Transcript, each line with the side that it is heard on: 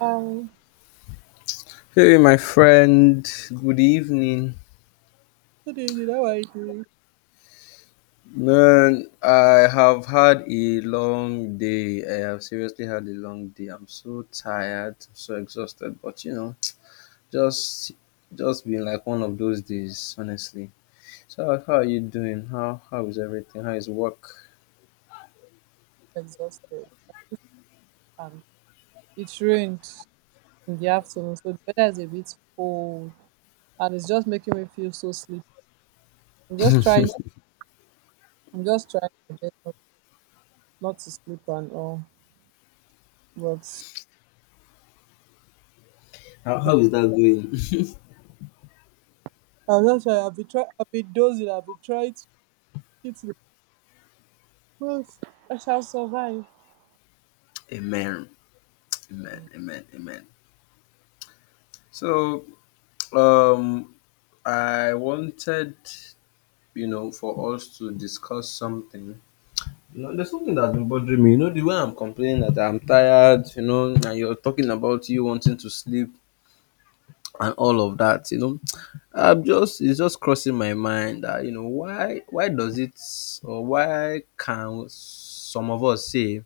right: Um,
left: Hey, my friend, good evening.
right: Good evening. How are you?
left: Man, I have had a long day. I have seriously had a long day. I'm so tired, so exhausted, but you know, just just been like one of those days, honestly. So, how are you doing? How is everything? How is work?
right: Exhausted. And it rained in the afternoon, so the weather is a bit cold, and it's just making me feel so sleepy. I'm just trying. I'm just trying my best not to sleep and all. But
left: How is that going?
right: I'm not sure. I've been trying. I've been dozing. I've been trying to keep to the truth. I shall survive.
left: Amen. Amen. Amen. Amen. So, um, I wanted, you know, for us to discuss something. You know, there's something that's been bothering me. You know, the way I'm complaining that I'm tired, you know, and you're talking about you wanting to sleep and all of that, you know. I'm just it's just crossing my mind that, you know, why does it, or why can some of us say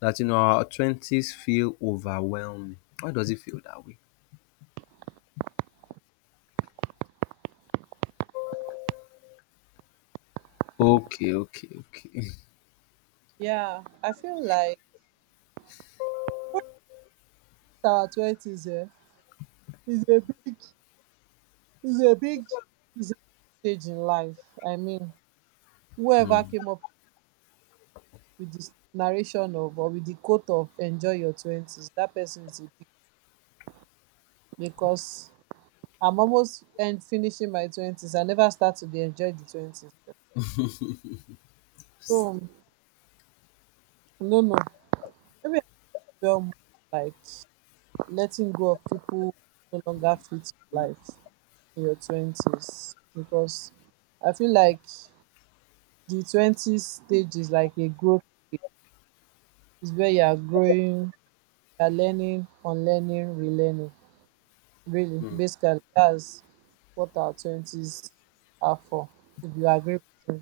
left: that, you know, our twenties feel overwhelming? Why does it feel that way? Okay, okay, okay.
right: Yeah, I feel like our twenties is a big, is a big, is a big stage in life. I mean, whoever came up with the narration of, or with the quote of, enjoy your twenties, that person is a beast becos I'm almost end finishing my twenties. I never start to dey enjoy the 20s. So, no, no, maybe I feel more like letting go of pipu no longer fit your life in your twenties, because I feel like the 20s stage is like a growth stage, is wia you are growing, you are learning, unlearning, relearning. Really,
left: Hmm,
right: basically, that's what our twenties are for, if you agree with me,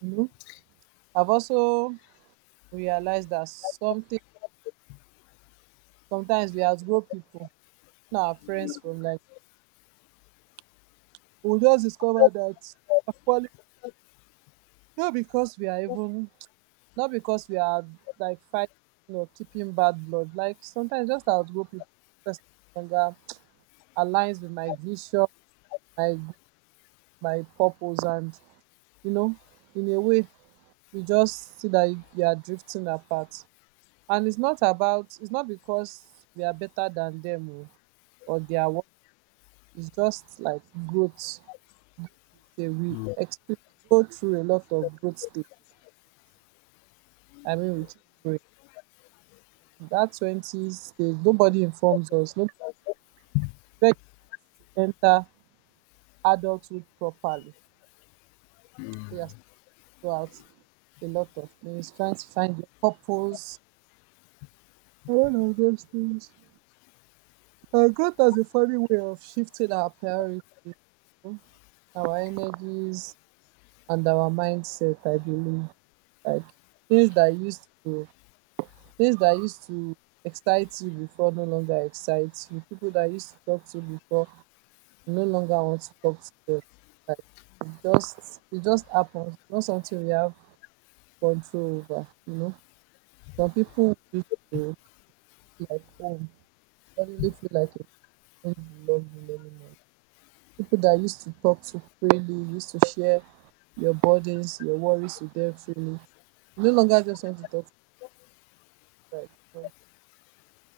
right: you know. I've also realized that something sometimes we as grown people, even our friends from like, we just discover that we are falling, not because we are even not because we are like fighting or keeping bad blood. Like sometimes just as grown people, person no longer aligns with my vision, my my purpose, and, you know, in a way you just see that you are drifting apart, and it's not because we are better than them o, or they are worse. It's just like growth, say we
left: hmm.
right: expe go through a lot of growth stages. I mean we keep growing. That twenty stage, nobody informs us, nobody, where you to enter adulthood properly. We have to go out a lot of things trying to find your purpose, a lot of those things. Growth has a funny way of shifting our priorities, you know, our energies, and our mindset. I believe like things that used to things that used to excite you before no longer excite you. People that used to talk to before, you no longer want to talk to them. Like it just happens. It's not something we have control over. You know, some people used to feel like home, suddenly feel like it don't belong in anymore. People that used to talk so freely, used to share your burdens, your worries with them freely, you no longer just want to talk to. Like, "No,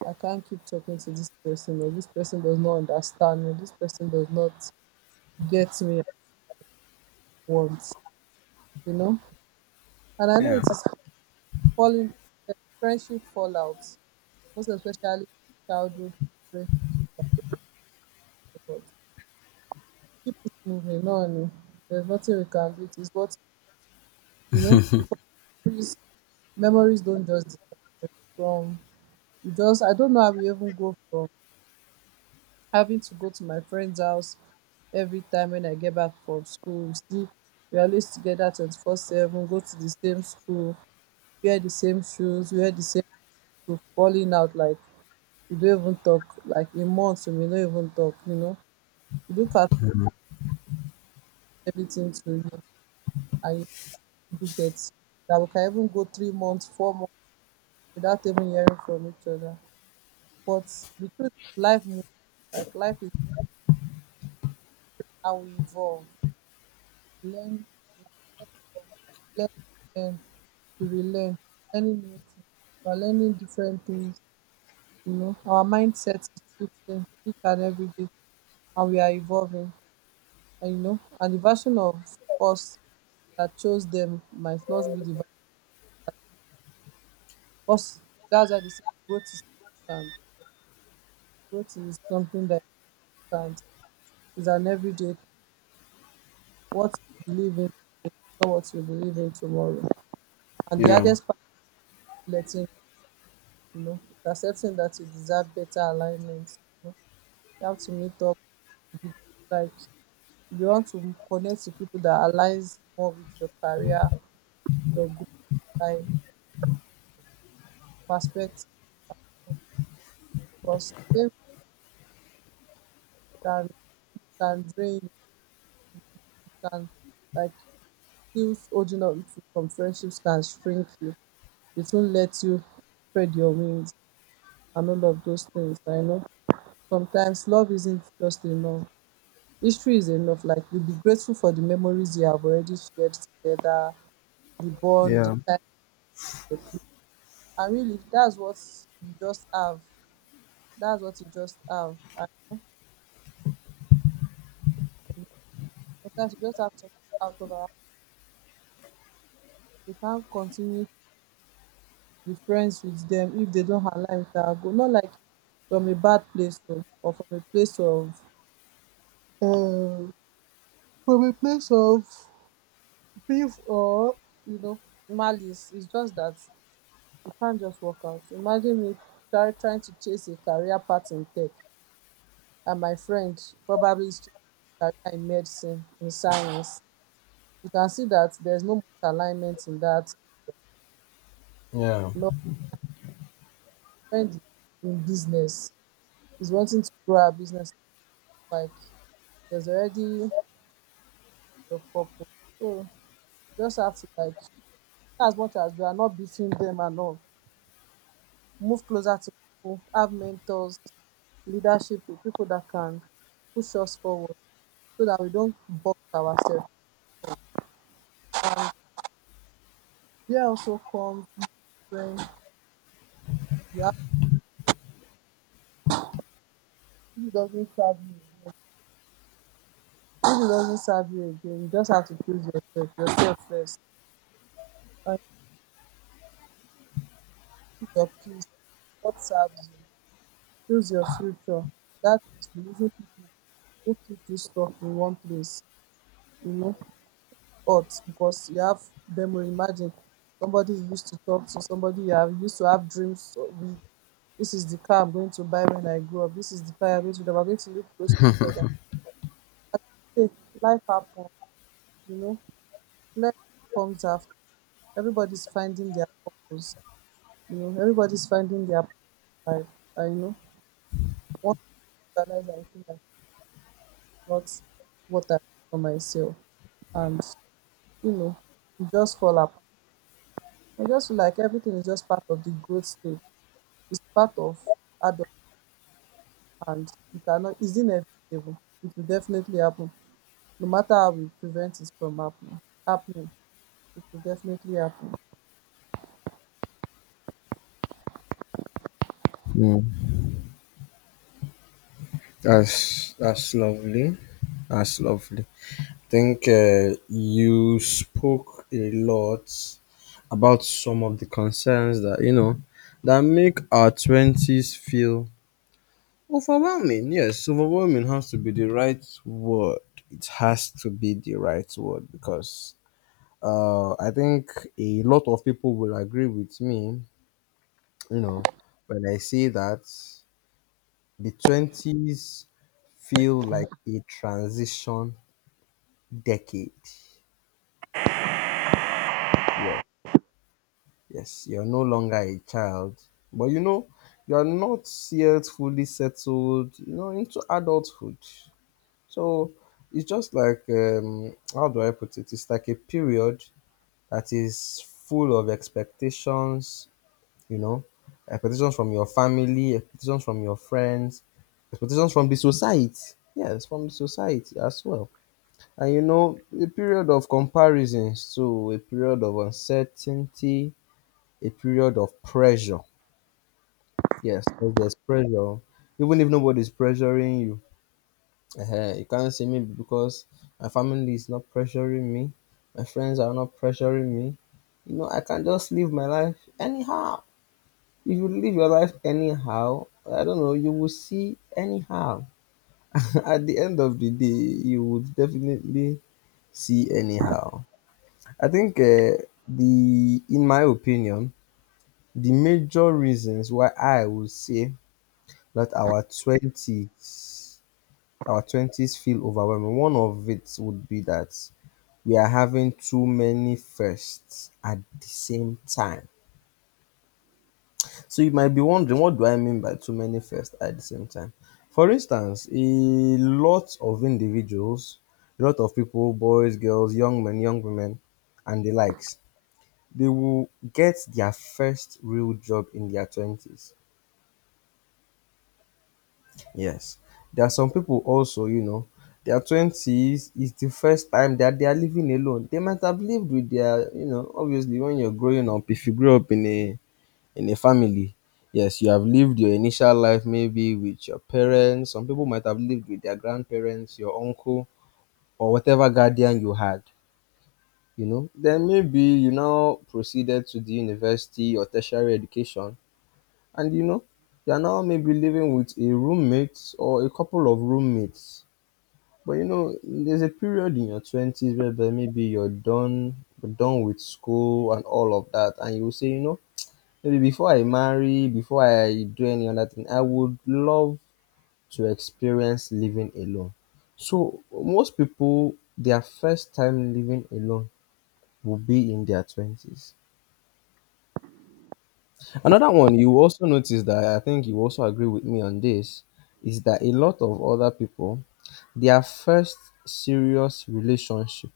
right: I can't keep talking to this person, or this person does not understand me, this person does not get me at once," you know? And I know it
left: Yeah,
right: is falling, uh, friendship fallout, most especially childhood friendship, but moving on, there's nothing we can do. It is what, you know, because memories, memories don't just disappear from. Just, I don't know how we even go from having to go to my friend's house every time when I get back from school. You see, we are always together 24/7, go to the same school, wear the same shoes, falling out like we don't even talk. Like in months, we may not even talk, you know. You look at everything to you, and you do get that we can even go 3 months, 4 months without even hearing from each other. But the truth, life moves. Like life is how we evolve. Learn, learn, learn, we will learn. Learning new things. We are learning different things. You know, our mindset is shifting each and every day, and we are evolving. And you know, and the version of us that chose them might not be the us. That's why they say growth is constant. Growth is something that is constant. It's an everyday. What you believe in, not what you believe in tomorrow. And the
left: yeah,
right: hardest part is letting, you know, is accepting that you deserve better alignment. You know, you have to meet up. Like you want to connect to people that aligns more with your career, your goal, like perspective, because they can can drain you, can, like, still holding on to some friendships can shrink you. It won't let you spread your wings and all of those things. I know sometimes love isn't just enough. History is enough. Like you'll be grateful for the memories you have already shared together, the bond, the
left: yeah,
right: time you create. And really, that's what you just have. That's what you just have. And sometimes you just have to, out of our, we can't continue to be friends with them if they don't align with our goal. Not like from a bad place of, or from a place of, uh, from a place of beef or, you know, malice. It's just that it can't just work out. Imagine me trying to chase a career path in tech, and my friend probably is chasing a career in medicine, in science. You can see that there's no much alignment in that.
left: yeah.
right: My friend is in business. He's wanting to grow a business. Like there's already the purpose. So you just have to, like, as much as we are not beating them and all, move closer to people, have mentors, leadership with people that can push us forward so that we don't box ourselves. And there also comes, when you have, if it doesn't serve you again. If it doesn't serve you again, you just have to choose yourself, yourself first. And keep your peace. What serves you? Choose your future. That means believing people who keep you stuck in one place, you know, but because you have memory. Imagine somebody you used to talk to, somebody you have used to have dreams with, this is the car I'm going to buy when I grow up, this is the car I'm going to, we're going to live close to each other. As you say, life happens, you know, life comes after. Everybody's finding their purpose, you know, everybody's finding their life. I know once you realize, I feel like it's not what I want for myself, and, you know, you just fall apart. I just feel like everything is just part of the growth stage. It's part of adult, and you cannot, it's inevitable. It will definitely happen. No matter how we prevent it from happening. It will definitely happen.
left: Hmm. That's lovely. That's lovely. Think you spoke a lot about some of the concerns that, you know, that make our twenties feel overwhelming. Yes, overwhelming has to be the right word. It has to be the right word because I think a lot of people will agree with me. You know, when I say that the 20s feel like a transition decade. Yes. Yes, you're no longer a child, but you know, you're not yet fully settled, you know, into adulthood. So it's just like, how do I put it? It's like a period that is full of expectations, you know, expectations from your family, expectations from your friends, expectations from the society. Yes, from the society as well. And you know, a period of comparisons, so a period of uncertainty, a period of pressure. Yes, 'cause there's pressure. Even if nobody's pressuring you, you can't say me because my family is not pressuring me, my friends are not pressuring me. You know, I can just live my life anyhow. If you live your life anyhow, I don't know, you will see anyhow. At the end of the day, you would definitely see anyhow. I think in my opinion, the major reasons why I would say let our 20s, our 20s feel overwhelming. One of it would be that we are having too many firsts at the same time. So you might be wondering, what do I mean by too many firsts at the same time? For instance, lot of individuals, a lot of people, boys, girls, young men, young women, and the likes, they will get their first real job in their 20s. Yes. There are some people also, you know, their 20s is the first time that they are living alone. They might have lived with their, you know, obviously when you're growing up, if you grew up in a family, yes, you have lived your initial life maybe with your parents. Some people might have lived with their grandparents, your uncle, or whatever guardian you had, you know. Then maybe you now proceeded to the university or tertiary education, and you know, you are now maybe living with a roommate or a couple of roommates, but you know, there's a period in your twenties whereby maybe you're done with school and all of that, and you will say, you know, maybe before I marry, before I do any other thing, I would love to experience living alone. So most people, their first time living alone will be in their twenties. Another one you will also notice that I think you also agree with me on this is that a lot of other people, their first serious relationship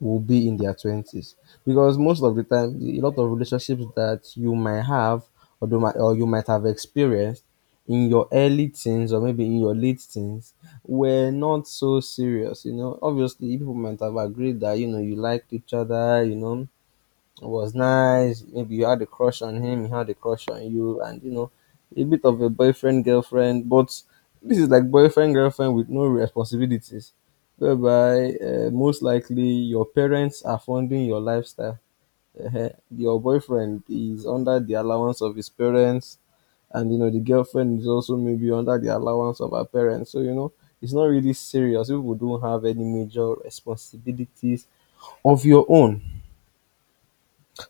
left: will be in their 20s, because most of the time a lot of relationships that you might have, or you might have experienced in your early teens or maybe in your late teens, were not so serious. You know, obviously people might have agreed that, you know, you liked each other, you know, it was nice. Maybe you had a crush on him, he had a crush on you, and you know, a bit of a boyfriend girlfriend. But this is like boyfriend girlfriend with no responsibilities, whereby most likely your parents are funding your lifestyle. Your boyfriend is under the allowance of his parents, and you know the girlfriend is also maybe under the allowance of her parents. So you know it's not really serious. People don't have any major responsibilities of your own,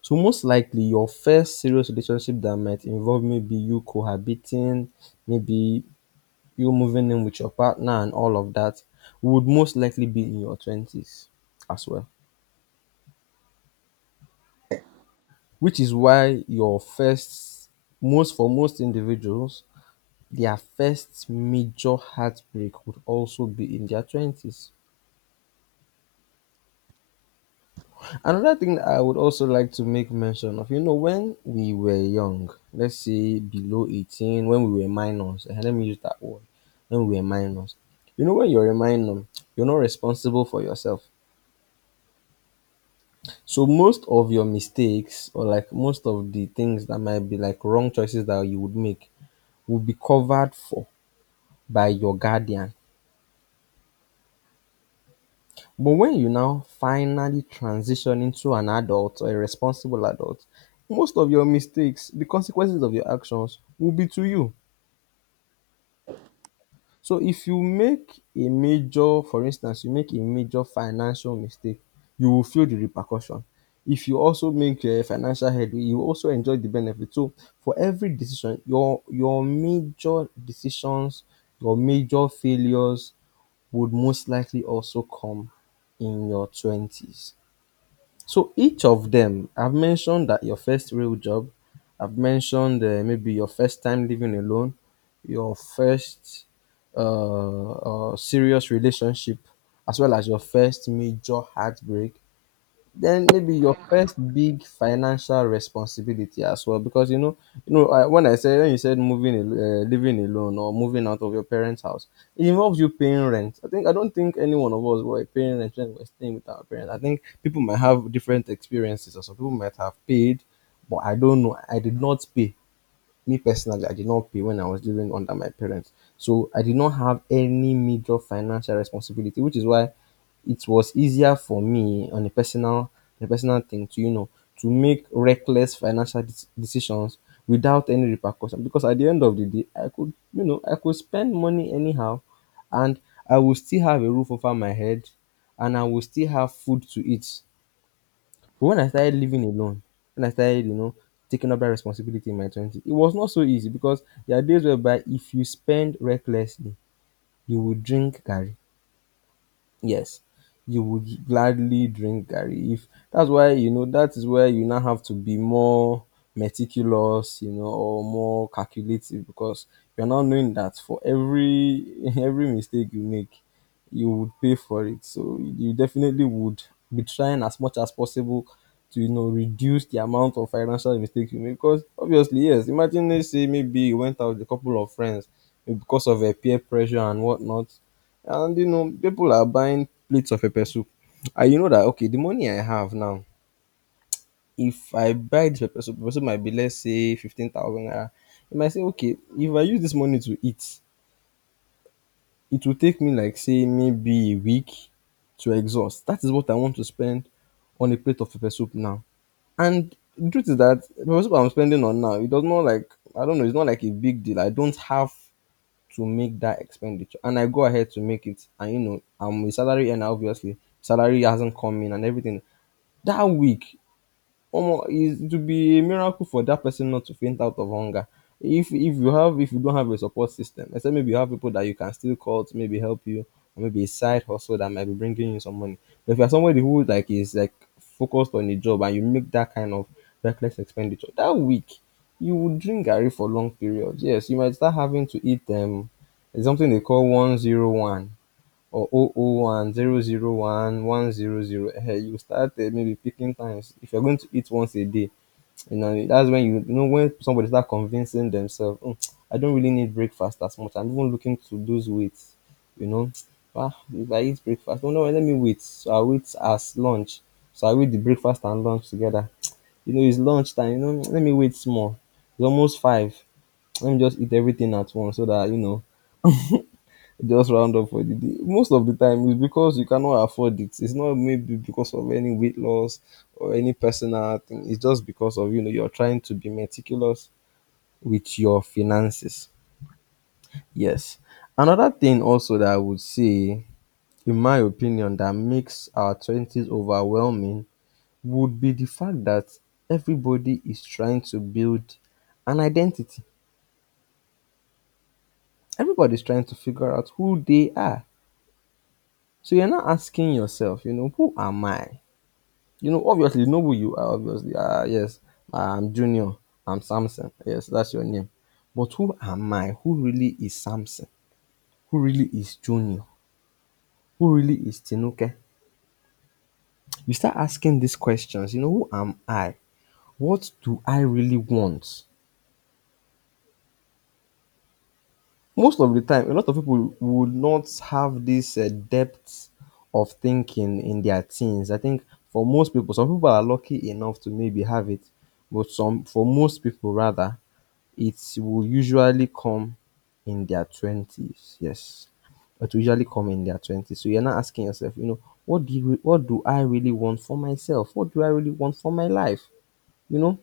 left: so most likely your first serious relationship that might involve maybe you cohabiting, maybe you moving in with your partner and all of that, would most likely be in your 20s as well, which is why your first, most for most individuals, their first major heartbreak would also be in their 20s. Another thing that I would also like to make mention of, you know, when we were young, let's say below 18, when we were minors, and let me use that word, when we were minors, you know, when you're a minor, you're not responsible for yourself. So most of your mistakes, or like most of the things that might be like wrong choices that you would make, will be covered for by your guardian. But when you now finally transition into an adult or a responsible adult, most of your mistakes, the consequences of your actions will be to you. So if you make a major, for instance, you make a major financial mistake, you will feel the repercussion. If you also make a financial headway, you also enjoy the benefit. So for every decision, your major decisions, your major failures would most likely also come in your twenties. So each of them, I've mentioned that your first real job, I've mentioned maybe your first time living alone, your first uh, serious relationship, as well as your first major heartbreak, then maybe your first big financial responsibility as well, because you know, when I said when you said moving, living alone or moving out of your parents' house, it involves you paying rent. I think I don't think any one of us were paying rent when we were staying with our parents. I think people might have different experiences, or some people might have paid, but I don't know. I did not pay. Me personally, I did not pay when I was living under my parents. So I did not have any major financial responsibility, which is why it was easier for me on a personal, a personal thing to, you know, to make reckless financial decisions without any repercussion, because at the end of the day, I could, you know, I could spend money anyhow, and I will still have a roof over my head, and I will still have food to eat. But when I started living alone, when I started, you know, taking up that responsibility in my 20s, it was not so easy because there are days whereby if you spend recklessly, you will drink garri. Yes, you would gladly drink garri. If that's why, you know, that is where you now have to be more meticulous, you know, or more calculative, because you're now knowing that for every every mistake you make, you would pay for it. So you definitely would be trying as much as possible to, you know, reduce the amount of financial mistakes you make, because obviously, yes, imagine they say maybe you went out with a couple of friends, maybe because of a peer pressure and whatnot. And you know, people are buying plates of pepper soup. And you know that, okay, the money I have now, if I buy this pepper soup might be, let's say, 15,000 naira. You might say, okay, if I use this money to eat, it will take me like say maybe a week to exhaust. That is what I want to spend on a plate of pepper soup now. And the truth is that the pepper soup I'm spending on now, it does not like, I don't know, it's not like a big deal. I don't have to make that expenditure, and I go ahead to make it, and you know I'm a salary earner. Obviously salary hasn't come in and everything that week, Omo, it would be a miracle for that person not to faint out of hunger. If you have, if you don't have a support system, except maybe you have people that you can still call to maybe help you, or maybe a side hustle that might be bringing you some money. But if you're somebody who like is like focused on a job and you make that kind of reckless expenditure, that week you would drink garri for long periods. Yes, you might start having to eat it's something they call 1-0-1 or oh oh 001, zero zero 001, 1-0-0. Hey, you start maybe picking times. If you're going to eat once a day, you know, that's when when somebody start convincing themselves, "Oh, I don't really need breakfast as much. I'm even looking to lose weight, you know. Ah, if I eat breakfast, oh no, let me wait. So I wait as lunch. So I wait the breakfast and lunch together." You know, it's lunchtime. You know, let me wait small. It's almost five. Let me just eat everything at once so that, you know, just round up for the day. Most of the time, it's because you cannot afford it. It's not maybe because of any weight loss or any personal thing. It's just because of you know you're trying to be meticulous with your finances. Yes. Another thing also that I would say, in my opinion, that makes our twenties overwhelming would be the fact that everybody is trying to build an identity. Everybody's trying to figure out who they are. So you're not asking yourself, you know, who am I? You know, obviously, know who you are, obviously. Ah, yes, I'm Junior. I'm Samson. Yes, that's your name. But who am I? Who really is Samson? Who really is Junior? Who really is Tinuke? You start asking these questions, you know, who am I? What do I really want? Most of the time, a lot of people would not have this depth of thinking in their teens. I think for most people, some people are lucky enough to maybe have it, but some for most people rather, it will usually come in their 20s. Yes, it will usually come in their 20s. So you're not asking yourself, you know, what do I really want for myself? What do I really want for my life? You know,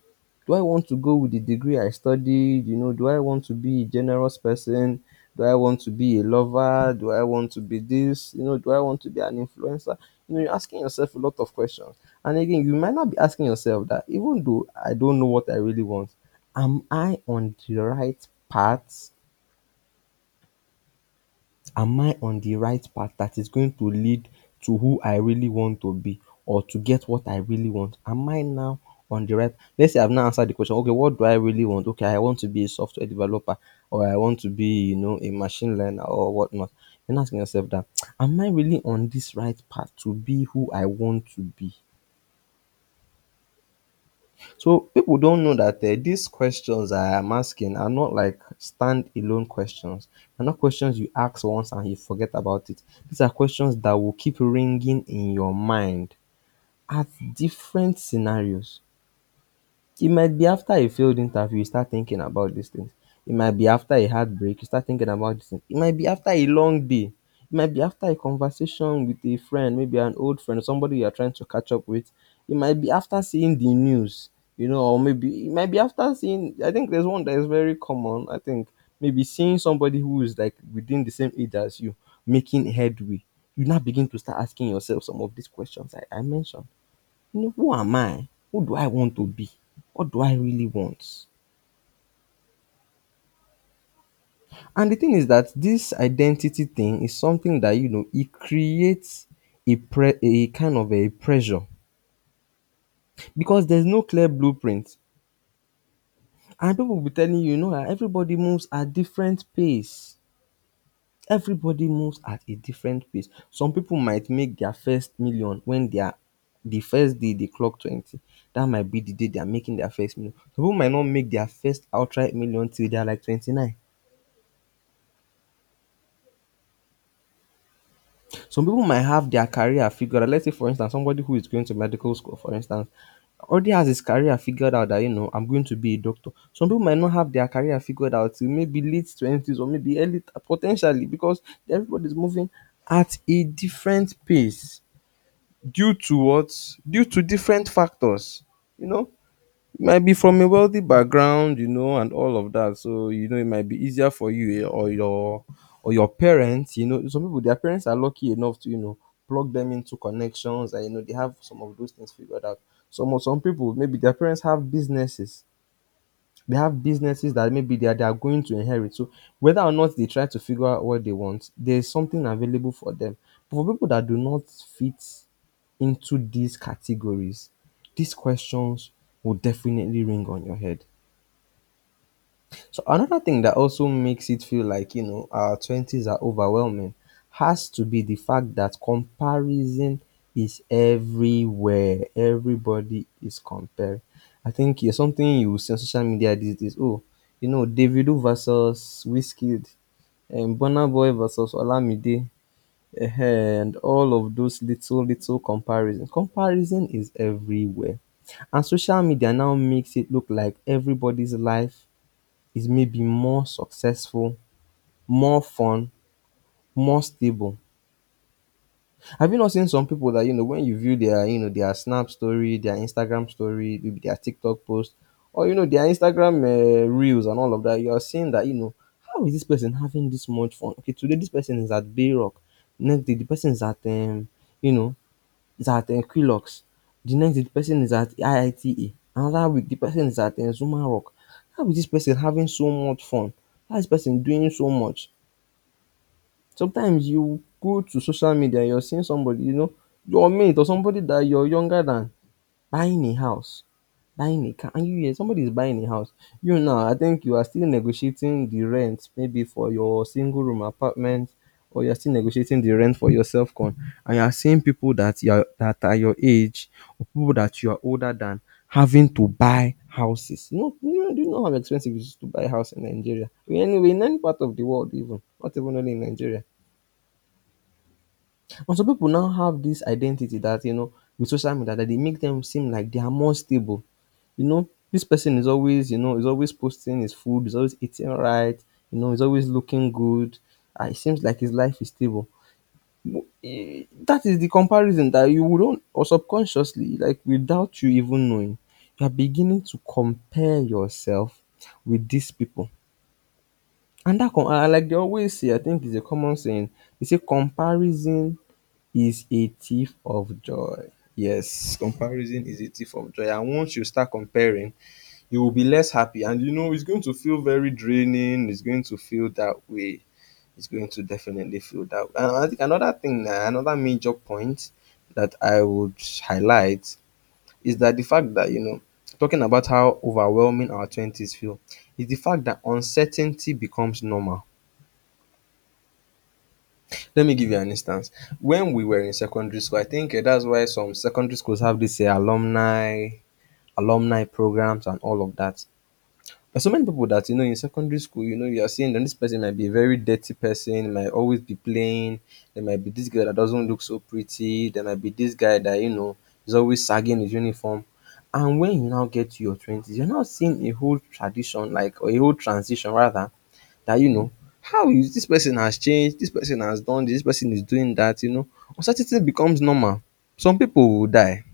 left: do I want to go with the degree I studied? You know, do I want to be a generous person? Do I want to be a lover? Do I want to be this? You know, do I want to be an influencer? You know, you're asking yourself a lot of questions. And again, you might not be asking yourself that, even though I don't know what I really want, am I on the right path? Am I on the right path that is going to lead to who I really want to be or to get what I really want? Am I now on the let's say I've now answered the question, okay, what do I really want? Okay, I want to be a software developer or I want to be, you know, a machine learner or whatnot. Then asking yourself that, am I really on this right path to be who I want to be? So people don't know that these questions I am asking are not like stand-alone questions. They're not questions you ask once and you forget about it. These are questions that will keep ringing in your mind at different scenarios. It might be after a failed interview you start thinking about these things. It might be after a heartbreak you start thinking about these things. It might be after a long day. It might be after a conversation with a friend, maybe an old friend, somebody you are trying to catch up with. It might be after seeing the news, you know, or maybe it might be after seeing. I think there's one that is very common. I think maybe seeing somebody who is like within the same age as you making headway. You now begin to start asking yourself some of these questions I mentioned. You know, who am I? Who do I want to be? What do I really want? And the thing is that this identity thing is something that, you know, it creates a kind of a pressure because there's no clear blueprint. And people will be telling you, you know, that everybody moves at different pace. Everybody moves at a different pace. Some people might make their first million when they are the first day they clock 20. That might be the day they are making their first million. Some people might not make their first outright million till they are like 29. Some people might have their career figured out. Let's say, for instance, somebody who is going to medical school, for instance, already has his career figured out that, you know, I'm going to be a doctor. Some people might not have their career figured out till maybe late 20s or maybe early, potentially, because everybody's moving at a different pace due to what? Due to different factors, you know? It might be from a wealthy background, you know, and all of that. So, you know, it might be easier for you, or your parents, you know. Some people, their parents are lucky enough to, you know, plug them into connections, and you know they have some of those things figured out. Some people, maybe their parents have businesses they have businesses that maybe they are going to inherit. So whether or not they try to figure out what they want, there's something available for them. But for people that do not fit into these categories, these questions will definitely ring on your head. So another thing that also makes it feel like, you know, our twenties are overwhelming has to be the fact that comparison is everywhere. Everybody is comparing. I think it's something you will see on social media these days. Oh, you know, Davido versus Wizkid, and Burna Boy versus Olamide, and all of those little little comparisons. Comparison is everywhere, and social media now makes it look like everybody's life is maybe more successful, more fun, more stable. Have you not seen some people that, you know, when you view their, you know, their Snap story, their Instagram story, maybe their TikTok post, or, you know, their Instagram reels and all of that, you're seeing that, you know, how is this person having this much fun? Okay, today this person is at Bayrock. Next day, the person is at, you know, is at Quilox. The next day, the person is at IITA. Another week, the person is at Zuma Rock. How is this person having so much fun? How is this person doing so much? Sometimes you go to social media and you're seeing somebody, you know, your mate or somebody that you're younger than buying a house, buying a car, and you hear somebody is buying a house. You now, I think you are still negotiating the rent, maybe for your single room apartment, or you're still negotiating the rent for your self con. And you are seeing people that are your age or people that you are older than having to buy houses. You know, do you know how expensive it is to buy a house in Nigeria? Anyway, in any part of the world, even not even only in Nigeria. And some people now have this identity that, you know, with social media that they make them seem like they are more stable. You know, this person is always, you know, is always posting his food, is always eating right, you know, is always looking good. And it seems like his life is stable. That is the comparison that you wouldn't or subconsciously, like without you even knowing, you are beginning to compare yourself with these people. And that com and like they always say, I think it's a common saying, they say comparison is a thief of joy. Yes, comparison is a thief of joy. And once you start comparing, you will be less happy. And you know, it's going to feel very draining. It's going to feel that way. It's going to definitely feel that way. And I think another thing, another major point that I would highlight is that the fact that, you know, talking about how overwhelming our 20s feel, is the fact that uncertainty becomes normal. Let me give you an instance. When we were in secondary school, I think that's why some secondary schools have this alumni programs and all of that. But so many people that you know in secondary school, you know, you are seeing that this person might be a very dirty person, might always be playing. There might be this girl that doesn't look so pretty. There might be this guy that you know is always sagging his uniform. And when you now get to your twenties, you're now seeing a whole transition rather, that you know how is this person has changed, this person has done this, this person is doing that, you know. Uncertainty becomes normal. Some people will die.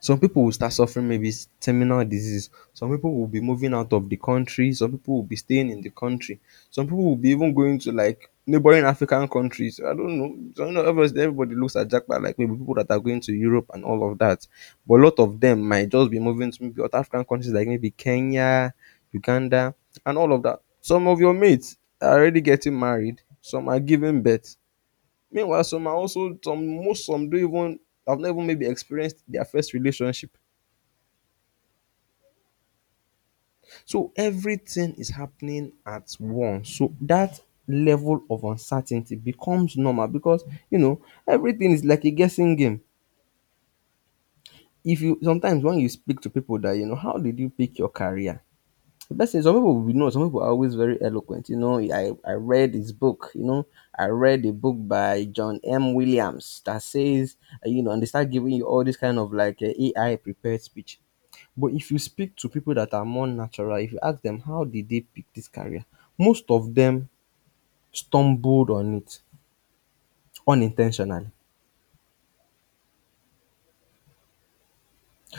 left: Some people will start suffering maybe terminal disease. Some people will be moving out of the country. Some people will be staying in the country. Some people will be even going to like neighboring African countries. I don't know. So, you know, obviously, everybody looks at Jackpot like maybe people that are going to Europe and all of that. But a lot of them might just be moving to maybe other African countries like maybe Kenya, Uganda, and all of that. Some of your mates are already getting married. Some are giving birth. Meanwhile, some are also some most some don't even have not even maybe experienced their first relationship. So everything is happening at once. So that level of uncertainty becomes normal because you know everything is like a guessing game. If you sometimes when you speak to people, that you know, how did you pick your career? The best is some people we know, some people are always very eloquent. You know, I read his book, you know, I read a book by John M. Williams that says, you know, and they start giving you all this kind of like AI prepared speech. But if you speak to people that are more natural, if you ask them how did they pick this career, most of them stumbled on it unintentionally.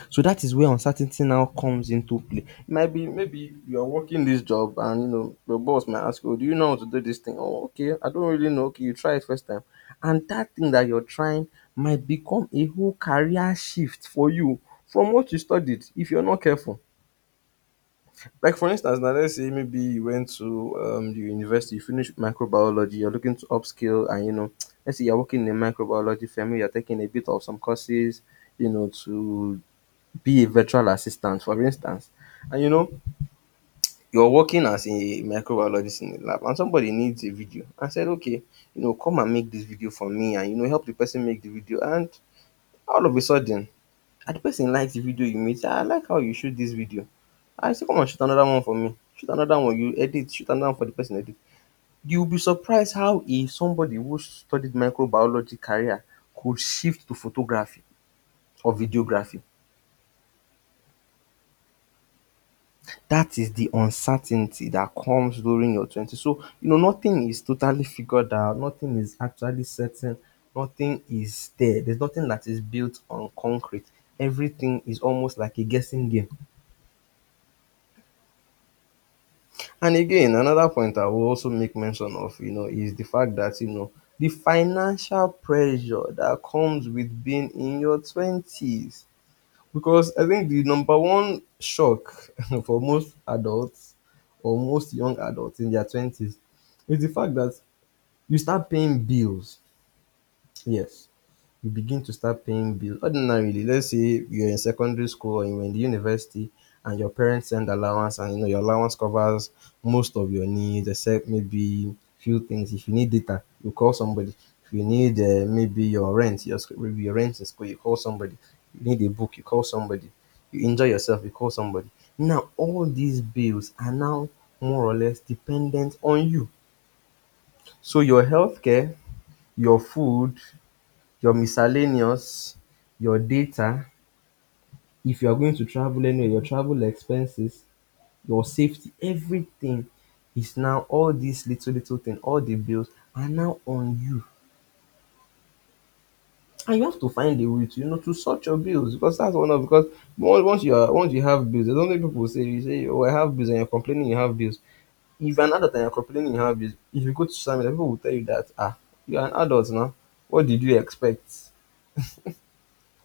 left: So that is where uncertainty now comes into play. Might be maybe you're working this job and you know your boss might ask you, "Oh, do you know how to do this thing?" Oh, okay, I don't really know. Okay, you try it first time. And that thing that you're trying might become a whole career shift for you from what you studied if you're not careful. Like for instance, now let's say maybe you went to the university, you finished microbiology, you're looking to upskill, and you know, let's say you're working in a microbiology family, you're taking a bit of some courses, you know, to be a virtual assistant, for instance, and you know, you're working as a microbiologist in the lab, and somebody needs a video, and said, okay, you know, come and make this video for me, and you know, help the person make the video, and all of a sudden and the person likes the video you made. Say, "Ah, I like how you shoot this video." I say, "Come on, shoot another one for me. Shoot another one. You edit. Shoot another one for the person edit." You'll be surprised how a somebody who studied microbiology career could shift to photography or videography. That is the uncertainty that comes during your twenties. So you know nothing is totally figured out. Nothing is actually certain. Nothing is there. There's nothing that is built on concrete. Everything is almost like a guessing game. And again, another point I will also make mention of, you know, is the fact that, you know, the financial pressure that comes with being in your 20s. Because I think the number one shock for most adults or most young adults in their 20s is the fact that you start paying bills. Yes. You begin to start paying bills. Ordinarily, let's say you're in secondary school or you're in the university and your parents send allowance and you know your allowance covers most of your needs except maybe few things. If you need data, you call somebody. If you need maybe your rent, your maybe your rent in school, you call somebody. You need a book, you call somebody. You enjoy yourself, you call somebody. Now all these bills are now more or less dependent on you. So your healthcare, your food, your miscellaneous, your data, if you are going to travel anywhere, your travel expenses, your safety, everything is now all these little little thing, all the bills are now on you. And you have to find a way to, you know, to sort your bills because that's one of because once you are once you have bills, there's something people say, you say, oh, I have bills, and you're complaining you have bills. If you're an adult and you're complaining you have bills, if you go to social media, people will tell you that, ah, you're an adult now. What did you expect?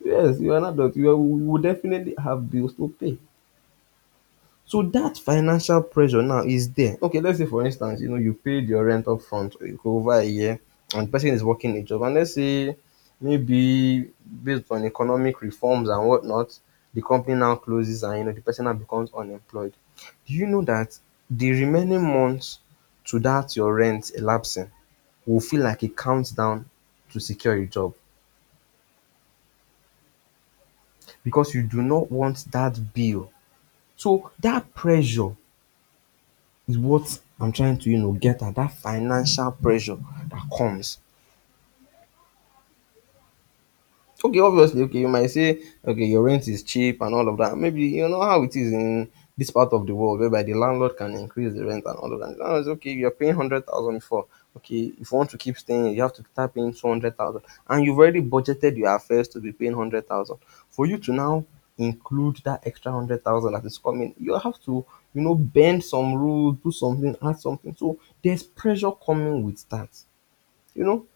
left: Yes, you're an adult. You will definitely have bills to pay. So that financial pressure now is there. Okay, let's say for instance, you know, you paid your rent up front over a year and the person is working a job. And let's say maybe based on economic reforms and whatnot, the company now closes and you know the person now becomes unemployed. Do you know that the remaining months to that your rent elapsing will feel like a countdown to secure a job because you do not want that bill. So dat pressure is what I'm trying to, you know, get at. Dat financial pressure that comes. Okay, obviously, okay, you might say, okay, your rent is cheap and all of that. Maybe you know how it is in this part of the world, whereby the landlord can increase the rent and all of that. Now it's okay, you're paying 100,000 before. Okay, if you want to keep staying, you have to start paying 200,000, and you've already budgeted your affairs to be paying 100,000. For you to now include that extra hundred thousand that is coming, you have to, you know, bend some rules, do something, add something. So there's pressure coming with that, you know.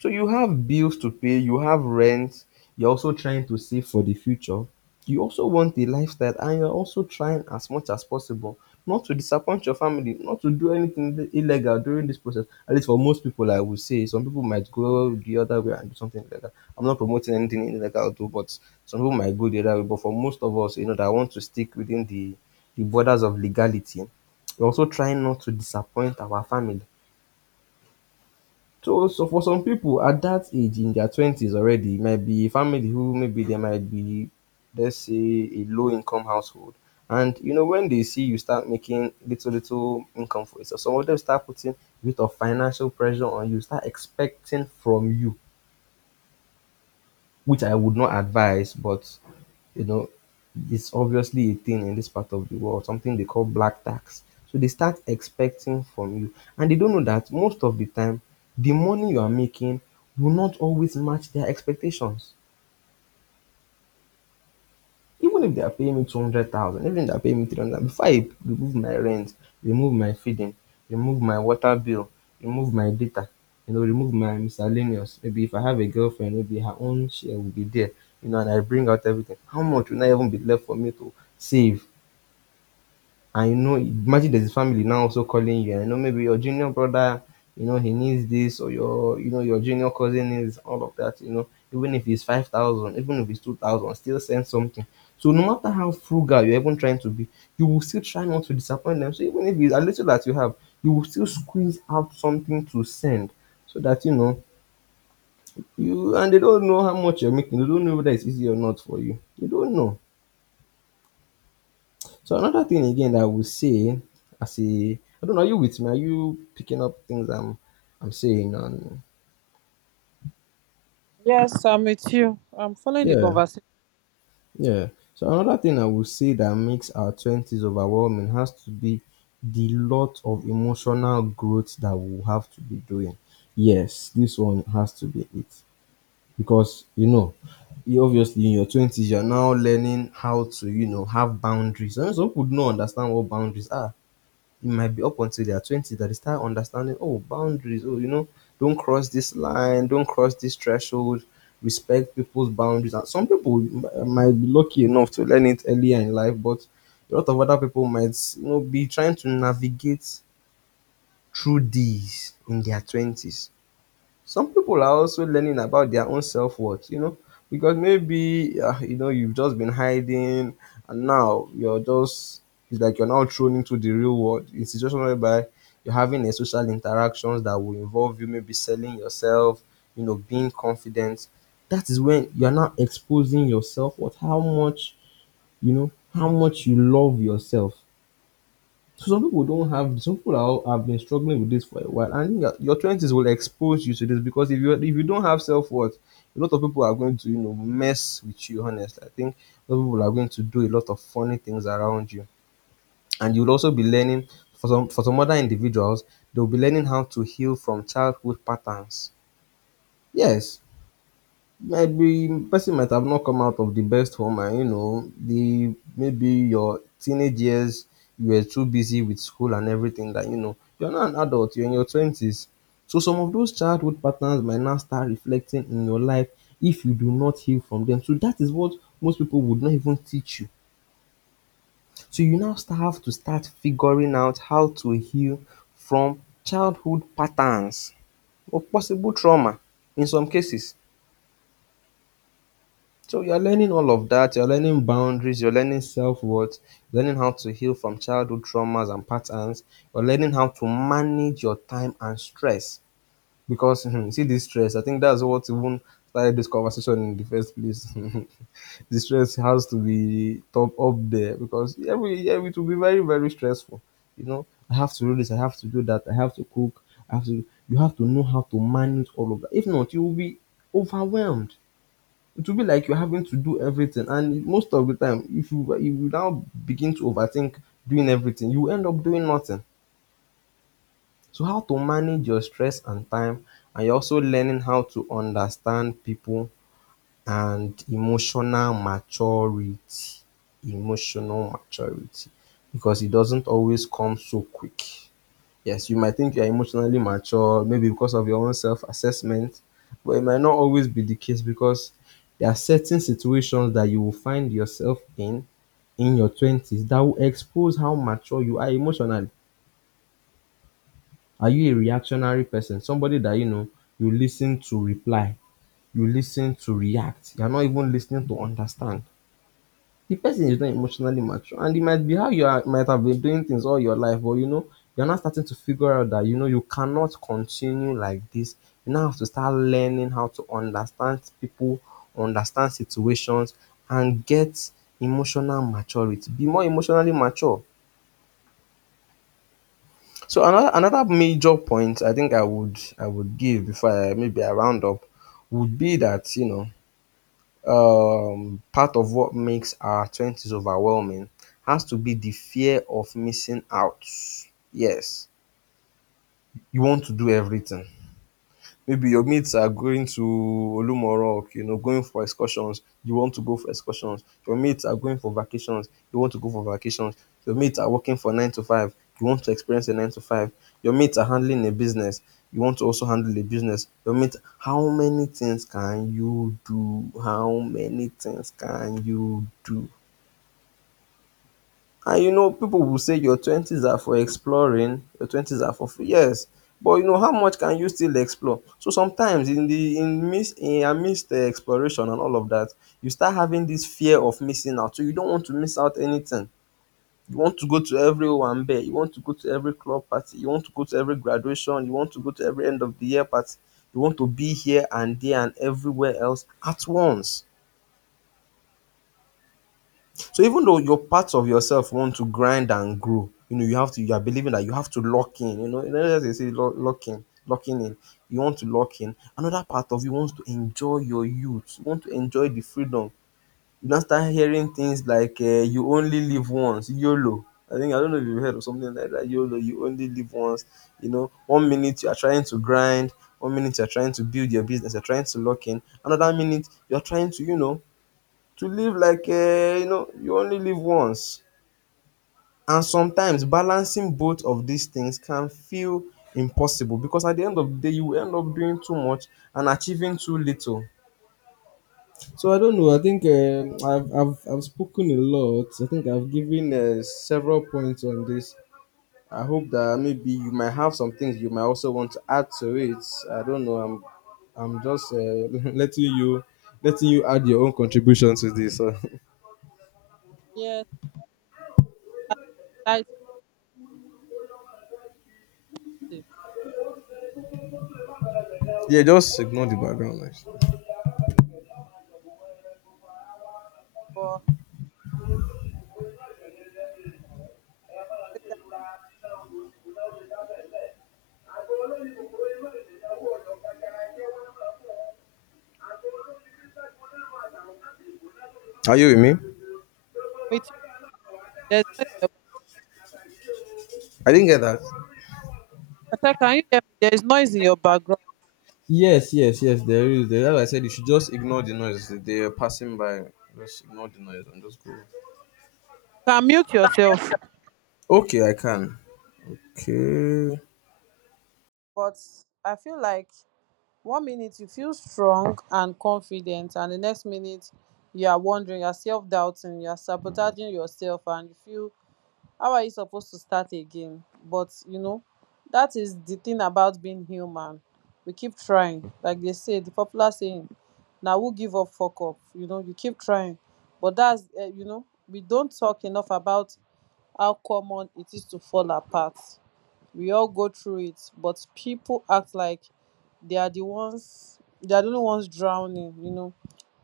left: So you have bills to pay, you have rent, you're also trying to save for the future. You also want a lifestyle and you're also trying as much as possible not to disappoint your family, not to do anything illegal during this process. At least for most people, I would say some people might go the other way and do something illegal. I'm not promoting anything illegal too, but some people might go the other way. But for most of us, you know, that want to stick within the borders of legality, we're also trying not to disappoint our family, so, so for some people at that age, in their twenties already, it might be a family who maybe they might be, let's say, a low income household. And you know, when they see you start making little little income for yourself, some of them start putting a bit of financial pressure on you, start expecting from you, which I would not advise, but, you know, it's obviously a thing in this part of the world, something they call black tax. So they start expecting from you, and they don't know that most of the time, the money you are making will not always match their expectations. Even if they are paying me 200,000, even if they are paying me 300, before I remove my rent, remove my feeding, remove my water bill, remove my data, you know, remove my miscellaneous, maybe if I have a girlfriend, maybe her own share will be there, you know, and I bring out everything, how much will not even be left for me to save. And you know, imagine there's a family now also calling you, and you know, maybe your junior brother, you know, he needs this, or your, you know, your junior cousin needs all of that, you know, even if it's 5,000, even if it's 2,000, still send something. So no matter how frugal you're even trying to be, you will still try not to disappoint them. So even if it's a little that you have, you will still squeeze out something to send so that, you know, you, and they don't know how much you're making. They don't know whether it's easy or not for you. You don't know. So another thing again that I would say as a, I don't know, are you with me? Are you picking up things I'm saying? And
right: Yes, I'm with you. I'm following the
left: yeah,
right: conversation.
left: yeah. So another thing I would say that makes our twenties overwhelming has to be the lot of emotional growth that we'll have to be doing. Yes, this one has to be it. Because you know, you obviously in your twenties you're now learning how to, you know, have boundaries. And some people don't understand what boundaries are. It might be up until their 20s that they start understanding, oh, boundaries, oh, you know, don't cross this line, don't cross this threshold, respect people's boundaries. And some people might be lucky enough to learn it earlier in life, but a lot of other people might, you know, be trying to navigate through these in their 20s. Some people are also learning about their own self worth, you know, because maybe you know, you've just been hiding, and now you're just, it's like you're now thrown into the real world. It's situation whereby you're having a social interactions that will involve you maybe selling yourself, you know, being confident. That is when you're now exposing yourself. What how much you know, how much you love yourself. So some people don't have some people are, have been struggling with this for a while, and your twenties will expose you to this because if you don't have self worth, a lot of people are going to you know mess with you. Honestly, I think a lot of people are going to do a lot of funny things around you, and you'll also be learning for some other individuals. They'll be learning how to heal from childhood patterns. Yes, maybe person might have not come out of the best home, and you know, the maybe your teenage years you were too busy with school and everything that you know you're not an adult, you're in your twenties. So some of those childhood patterns might now start reflecting in your life if you do not heal from them. So that is what most people would not even teach you. So you now start have to start figuring out how to heal from childhood patterns or possible trauma in some cases. So you're learning all of that. You're learning boundaries. You're learning self-worth. You're learning how to heal from childhood traumas and patterns. You're learning how to manage your time and stress. Because hmm, see this stress, I think that's what even started this conversation in the first place. The stress has to be top up there because every year it will be very, very stressful. You know, I have to do this, I have to do that, I have to cook, I have to you have to know how to manage all of that. If not, you will be overwhelmed, it will be like you're having to do everything. And most of the time, if you now begin to overthink doing everything, you end up doing nothing. So how to manage your stress and time, and you're also learning how to understand people and emotional maturity. Emotional maturity. Because it doesn't always come so quick. Yes, you might think you're emotionally mature, maybe because of your own self assessment, but it might not always be the case because there are certain situations that you will find yourself in your 20s that will expose how mature you are emotionally. Are you a reactionary person? Somebody that, you know, you listen to reply, you listen to react, you're not even listening to understand. The person is not emotionally mature and it might be how you are, might have been doing things all your life but you know you're now starting to figure out that you know you cannot continue like this, you now have to start learning how to understand people, understand situations and get emotional maturity, be more emotionally mature. So another major point I think I would give before I maybe I round up would be that you know part of what makes our 20s overwhelming has to be the fear of missing out. Yes, you want to do everything. Maybe your mates are going to Olumorok, you know, going for excursions, you want to go for excursions. Your mates are going for vacations, you want to go for vacations. Your mates are working for nine to five, you want to experience a nine to five. Your mates are handling a business, you want to also handle a business. Your mates, how many things can you do? How many things can you do? And you know, people will say your 20s are for exploring, your 20s are for free. Yes, but you know, how much can you still explore? So sometimes in amidst the exploration and all of that, you start having this fear of missing out. So you don't want to miss out anything. You want to go to every Owambe, you want to go to every club party, you want to go to every graduation, you want to go to every end of the year party. You want to be here and there and everywhere else at once. So even though your parts of yourself want to grind and grow, you know, you have to, you are believing that you have to lock in, you know, as they say, lock in, locking in. You want to lock in. Another part of you wants to enjoy your youth, you want to enjoy the freedom. You now start hearing things like you only live once, YOLO. I think, I don't know if you've heard of something like that, YOLO, you only live once. You know, one minute you are trying to grind, one minute you are trying to build your business, you're trying to lock in, another minute you're trying to, you know, to live like you know you only live once, and sometimes balancing both of these things can feel impossible because at the end of the day you will end up doing too much and achieving too little. So I don't know, I think I've spoken a lot, I think I've given several points on this. I hope that maybe you might have some things you might also want to add to it. I don't know, I'm just letting you add your own contribution to this so.
right: Yes, light safe.
left: Yeah, just ignore the background noise.
right: But I'm
left: Are you with me?
right: with you.
left: I didn't get that.
right: There's noise in your background.
left: Yes, yes, yes, there is. There, like I said, you should just ignore the noise. They are passing by. Just ignore the noise and just go.
right: I said, can you hear me? There is noise in your background. You can mute yourself.
left: Okay, I can. Okay.
right: But I feel like one minute you feel strong and confident, and the next minute you are wondering, you are self doubting, you are sabotaging yourself, and you feel, how are you supposed to start again? But you know, that is the thing about being human. We keep trying, like they say, the popular saying, now who give up, fuck up. You know, you keep trying, but that's, you know, we don't talk enough about how common it is to fall apart. We all go through it, but people act like they are the ones, they are the only ones drowning, you know.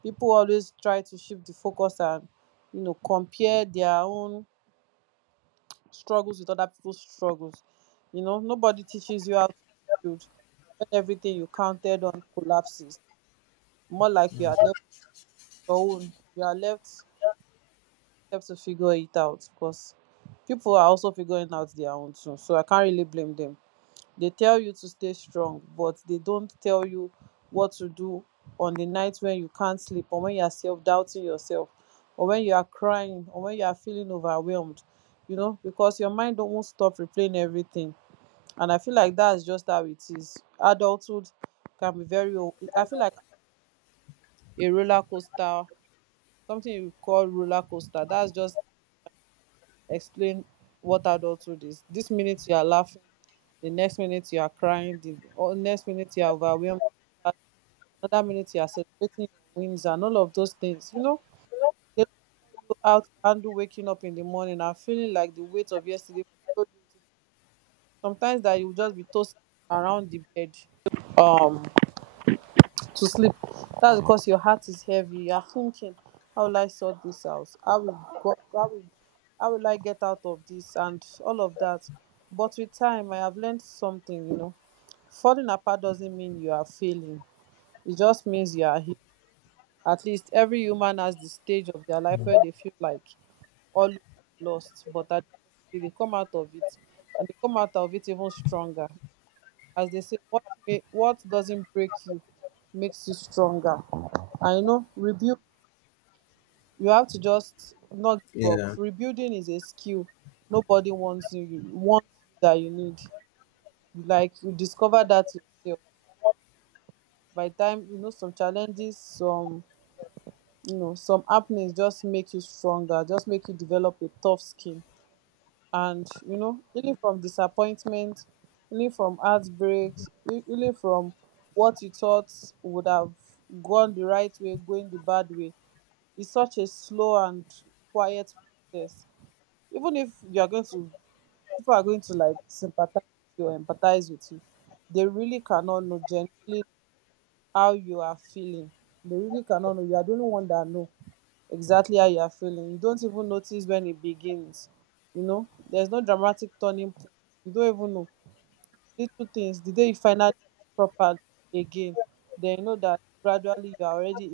right: People always try to shift the focus and, you know, compare their own struggles with other people's struggles. You know, nobody teaches you how to build when everything you counted on collapses. More like you are left your own, you are left, left to figure it out, because people are also figuring out their own too, so I can't really blame them. They tell you to stay strong, but they don't tell you what to do on the night when you can't sleep, or when you are self doubting yourself, or when you are crying, or when you are feeling overwhelmed, you know, because your mind don't won't stop replaying everything. And I feel like that's just how it is. Adulthood can be very I feel like a roller coaster, something you call roller coaster. That's just explain what adulthood is. This minute you are laughing, the next minute you are crying, the or next minute you are overwhelmed, another minute you are celebrating your wins and all of those things. You know, they don't tell you how to handle waking up in the morning and feeling like the weight of yesterday followed you. Sometimes that you will just be tossing around the bed Um to sleep. That's because your heart is heavy. You are thinking, how will I sort this out? How will go, how will, how will I get out of this and all of that? But with time, I have learned something. You know, falling apart doesn't mean you are failing. It just means you are healed. At least every human has the stage of their life where they feel like all is lost, but at the end of the day, they come out of it, and they come out of it even stronger. As they say, what doesn't break you makes you stronger. I know rebuild. You have to just not give up.
left: Yeah.
right: Rebuilding is a skill. Nobody wants you. Wants you that you need. You like you discover that yourself. By the time you know some challenges, some happenings just make you stronger. Just make you develop a tough skin. And you know healing from disappointment, healing from heartbreaks, healing from what you thought would have gone the right way, going the bad way, it's such a slow and quiet process. Even if you are going to, people are going to like sympathize with you or empathize with you, they really cannot know genuinely how you are feeling. They really cannot know. You are the only one that know exactly how you are feeling. You don't even notice when it begins. You know, there's no dramatic turning point. You don't even know little things. The day you finally eat properly again, then you know that gradually you are already,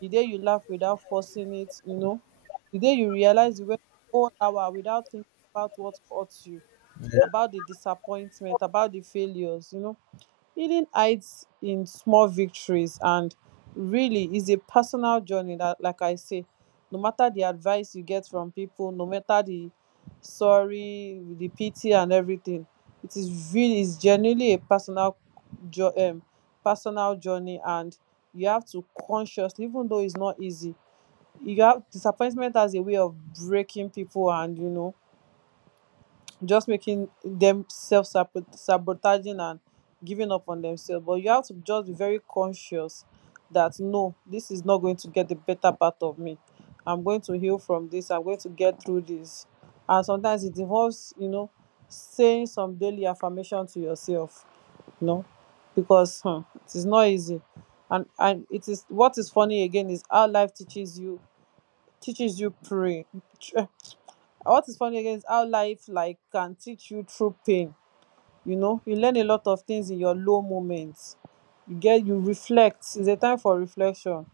right: the day you laugh without forcing it, you know, the day you realize you went whole hour without thinking about what hurt you,
left: Yeah.
right: about the disappointment, about the failures, you know. Healing hides in small victories and really is a personal journey that, like I say, no matter the advice you get from people, no matter the sorry, the pity and everything, it is really is genuinely a personal jo- um, personal journey, and you have to consciously, even though it's not easy, you have disappointment as a way of breaking people, and, you know, just making them self sabotaging and giving up on themselves. But you have to just be very conscious that no, this is not going to get the better part of me. I'm going to heal from this. I'm going to get through this. And sometimes it involves, you know, saying some daily affirmation to yourself, you know, because hmm, it is not easy. And it is what is funny again is how life teaches you pray what is funny again is how life like can teach you through pain, you know. You learn a lot of things in your low moments. You reflect. It's a time for reflection,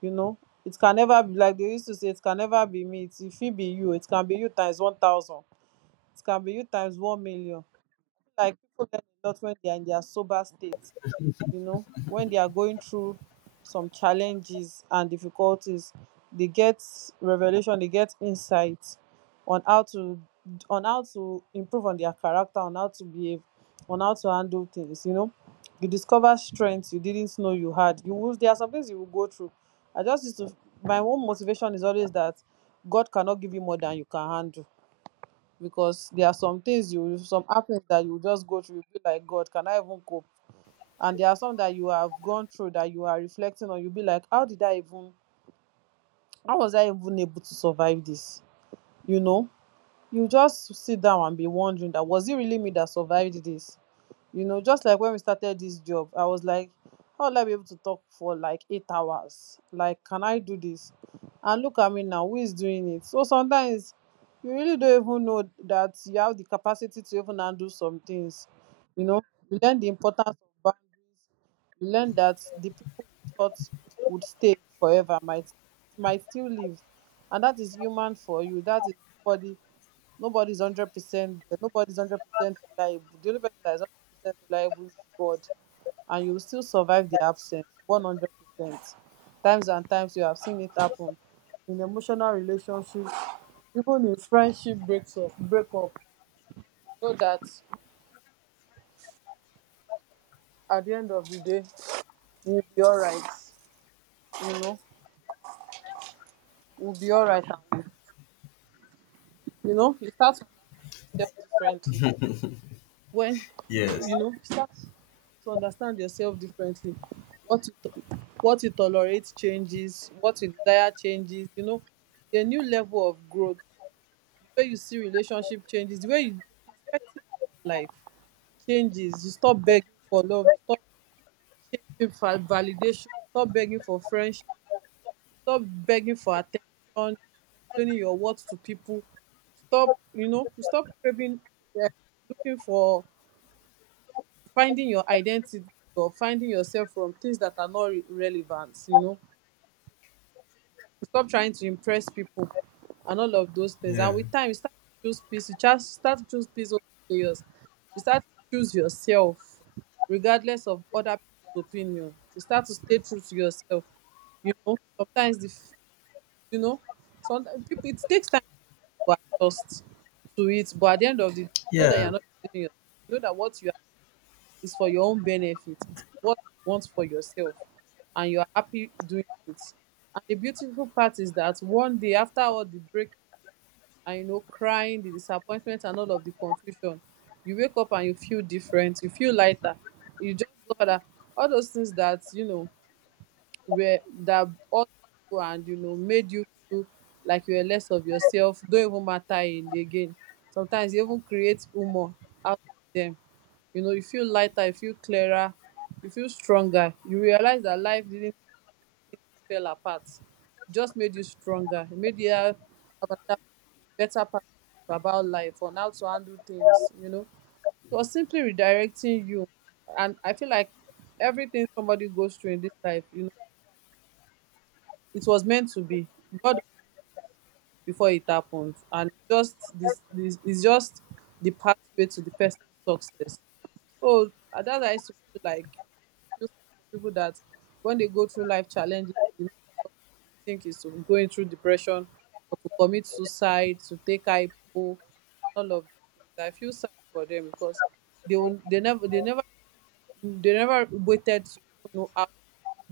right: you know. It can never be, like they used to say, it can never be me. It if it be you, it can be you times 1,000. It can be you times 1,000,000. Like, a lot, when they are in their sober state, you know, when they are going through some challenges and difficulties, they get revelation, they get insight on how to, on how to improve on their character, on how to behave, on how to handle things, you know. You discover strengths you didn't know you had. You will, there are some things you will go through. I just used to, my own motivation is always that God cannot give you more than you can handle, because there are some things you will, some happens that you will just go through, you feel like, God, can I even cope? And there are some that you have gone through that you are reflecting on, you'll be like, how did I even, how was I even able to survive this? You know, you just sit down and be wondering, that was it really me that survived this? You know, just like when we started this job, I was like, how will I be able to talk for like 8 hours? Like, can I do this? And look at me now, who is doing it. So sometimes you really don't even know that you have the capacity to even handle some things, you know. You learn the importance of boundaries. You learn that the people you thought would stay forever might still live, and that is human for you. That is, nobody Nobody's 100%. Nobody's 100% reliable. The only person that is 100% reliable is God, and you will still survive the absence. 100%. Times and times you have seen it happen in emotional relationships, even in friendship breaks up. Break up. You know that at the end of the day, we'll be alright. You know, we'll be alright. You know, you start to understand yourself differently. When,
left: Yes.
right: you know, start to understand yourself differently, what you tolerate changes, what you desire changes, you know. The new level of growth, the way you see relationship changes, the way you, your perspective about life changes, you stop begging for love, you stop chasing for validation, you stop begging for friendship, you stop begging for attention, you stop explaining your worth to people. Stop, you know, you stop craving, eh, looking for, finding your identity, or finding yourself from things that are not relevant, you know. You stop trying to impress people and all of those things, and
left: Yeah.
right: with time you start to choose peace. You just start to choose peace over chaos. You start to choose yourself regardless of other people's opinion. You start to stay true to yourself. You know, sometimes you know, sometimes it takes time to adjust to it. But at the end of the day, you know that you're
left: Yeah.
right: not deceiving yourself. You know that what you, it's for your own benefit, it's what you want for yourself, and you're happy doing it. And the beautiful part is that one day, after all the break and, you know, crying, the disappointment, and all of the confusion, you wake up and you feel different. You feel lighter. You just discover that all those things that, you know, were, that all you, and, you know, made you feel like you were less of yourself, don't even matter in again. Sometimes you even create humor out of them, you know. You feel lighter, you feel clearer, you feel stronger. You realize that life didn't fell apart. It just made you stronger. It made you have another better perspective about life on how to handle things, you know. It was simply redirecting you. And I feel like everything somebody goes through in this life, you, it was meant to be. God before it happened, and just this, this is just the pathway to the person's success. So at that, I used to feel like I used to feel sad for people that, when they go through life challenges, the next option they think is to going through depression, or to commit suicide, to take IPO, all of these things. I feel sad for them because they will, they never waited to even know how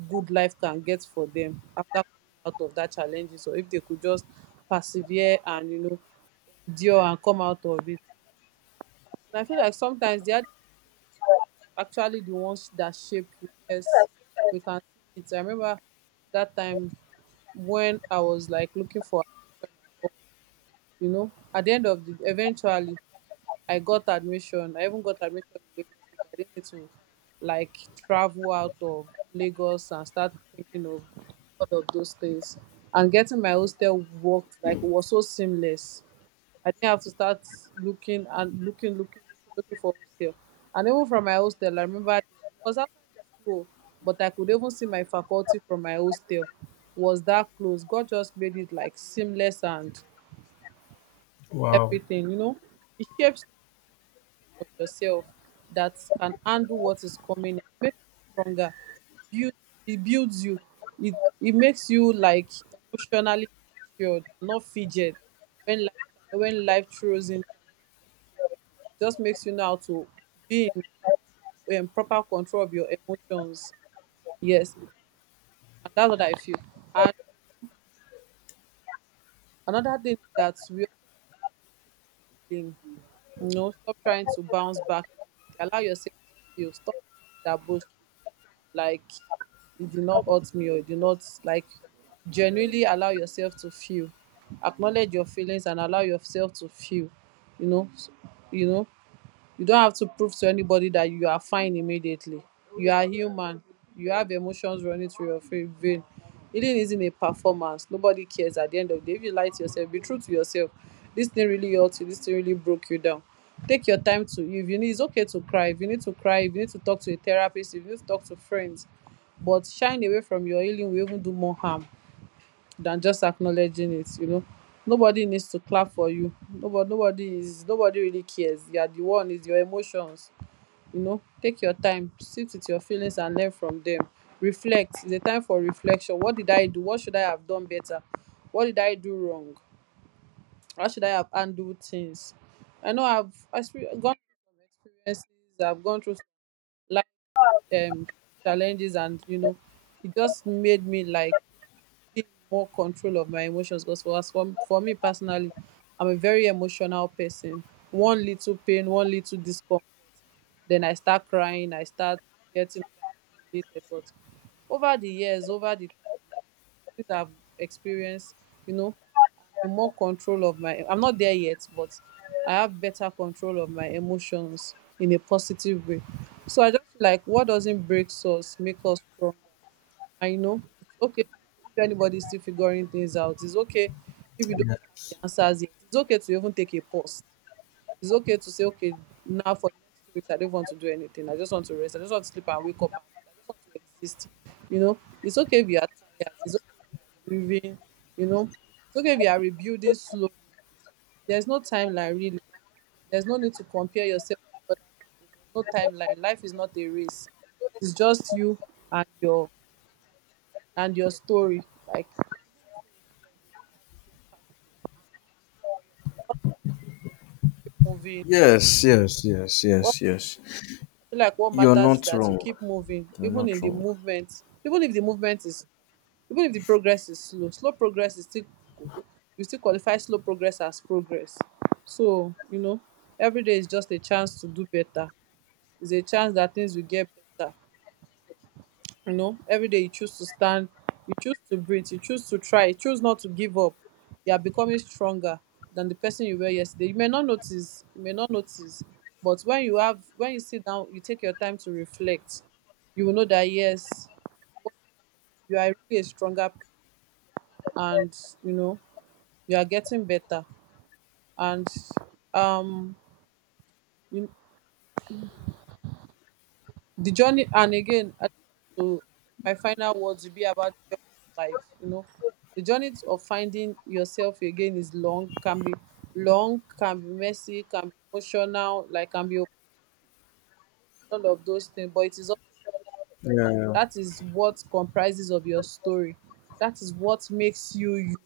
right: good life can get for them after coming out of that challenge. So if they could just persevere and, you know, endure and come out of it. And I feel like sometimes they are actually the ones that shape you. Yes, we can see it. I remember that time when I was like looking for admission, and all, you know, at the end of the, eventually, I got admission. I even got admission in Lagos State. I didn't need to like travel out of Lagos and start thinking of all of those things. And getting my hostel worked, like, was so seamless. I didn't have to start looking and looking, looking, looking, looking for hostel. And even from my hostel, I remember it was outside the school, but I could even see my faculty from my hostel. Was that close? God just made it like seamless and
left: Wow.
right: everything, you know. It shapes you into the version of yourself that can handle what is coming. It makes you stronger. It builds it builds you. It it makes you like emotionally matured and not fidget when life, when life throws in challenges, just makes you know how to be in proper control of your emotions. Yes. And that's what I feel. And another thing is that we blame. You know, stop trying to bounce back immediately. Allow yourself to feel. Stop being that boast. Like, it did not hurt me, or it did not like, genuinely allow yourself to feel. Acknowledge your feelings and allow yourself to feel. You know, you know you don't have to prove to anybody that you are fine immediately. You are human. You have emotions running through your vein. Healing isn't a performance. Nobody cares at the end of the day. If you lie to yourself, be true to yourself. This thing really hurt you, this thing really broke you down. Take your time to, if you need, it's okay to cry. If you need to cry, if you need to talk to a therapist, if you need to talk to friends. But shying away from your healing will even do more harm than just acknowledging it. Nobody needs to clap for you. Nobody is, nobody really cares. You are the one, is your emotions. Take your time, sit with your feelings and learn from them. Reflect. It's a time for reflection. What did I do? What should I have done better? What did I do wrong? How should I have handled things? I know I've gone through some experiences. I've gone through some life, um challenges, and it just made me like being more control of my emotions. Because for me personally, I'm a very emotional person. One little pain, one little discomfort, then I start crying, I start getting overstimulated. But over the years, over the time, things I've experienced, you know I'm in more control of my, I'm not there yet, but I have better control of my emotions, in a positive way. So I just feel like what doesn't break us make us strong. I know. It's okay if anybody's still figuring things out. It's okay if you don't
left: Yeah.
right: have the answers yet. It's okay to even take a pause. It's okay to say, okay, now for the next 2 weeks, I don't want to do anything. I just want to rest. I just want to sleep and wake up. And I just want to exist. You know, it's okay if you are tired. It's okay if you are grieving. You know, it's okay if you are rebuilding slowly. There's no timeline, really. There's no need to compare yourself with other people. There's no timeline. Life is not a race. It's just you and your, and your story. Like, keep moving.
left: Yes, yes, yes,
right: What
left: yes,
right: I
left: yes.
right: feel, like what
left: You're
right: matters is
left: not
right: that you
left: wrong.
right: keep moving,
left: You're
right: even in
left: not
right: the
left: wrong.
right: movement, even if the movement is, even if the progress is slow. Slow progress is still, you still qualify slow progress as progress. So, you know, every day is just a chance to do better. It's a chance that things will get better. You know, every day you choose to stand, you choose to breathe, you choose to try, you choose not to give up. You are becoming stronger than the person you were yesterday. You may not notice, you may not notice, but when you have, when you sit down, you take your time to reflect, you will know that yes, you are really a stronger person, and you know you are getting better. And um, you. The journey, and again, I just want to, my final words will be about the journey of life. The journey of finding yourself again is long, can be long, can be messy, can be emotional, like, can be all of those things. But it is also,
left: Yeah.
right: that is what comprises of your story. That is what makes you you.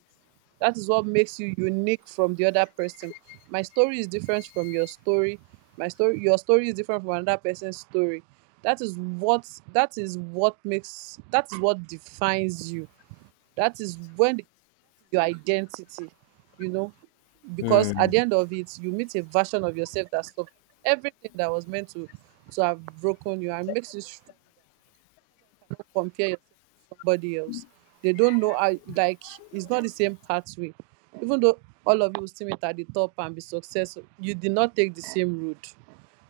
right: That is what makes you unique from the other person. My story is different from your story. My story, your story is different from another person's story. That is what, that is what makes, that is what defines you. That is when your identity, you know, because at
left: Hmm.
right: the end of it, you meet a version of yourself that survived everything that was meant to have broken you, and makes you strong. Cannot compare yourself with somebody else. They don't know how, like, it's not the same pathway. Even though all of you will still meet at the top and be successful, you did not take the same route.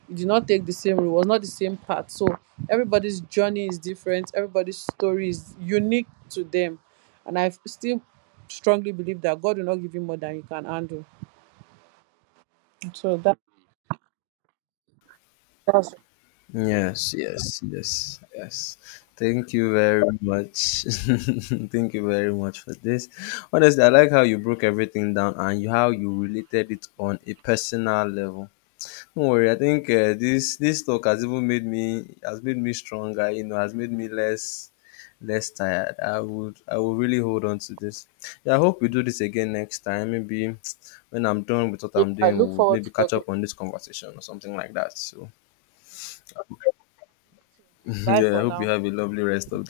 right: You did not take the same route, it was not the same path. So everybody's journey is different, everybody's story is unique to them. And I still strongly believe that God will not give you more than you can handle. So that, that's.
left: Yes, yes, yes, yes. Thank you very much. Thank you very much for this. Honestly, I like how you broke everything down and you, how you related it on a personal level. Don't worry, I think this this talk has even made me has made me stronger. You know, has made me less less tired. I would really hold on to this. Yeah, I hope we do this again next time. Maybe when I'm done with what I'm
right: I
left: doing,
right: look
left: we'll
right: forward
left: maybe
right: to
left: catch
right: talking.
left: up on this conversation or something like that. So.
right: Bye
left: Yeah, I
right: for
left: hope you
right: now.
left: have a lovely rest of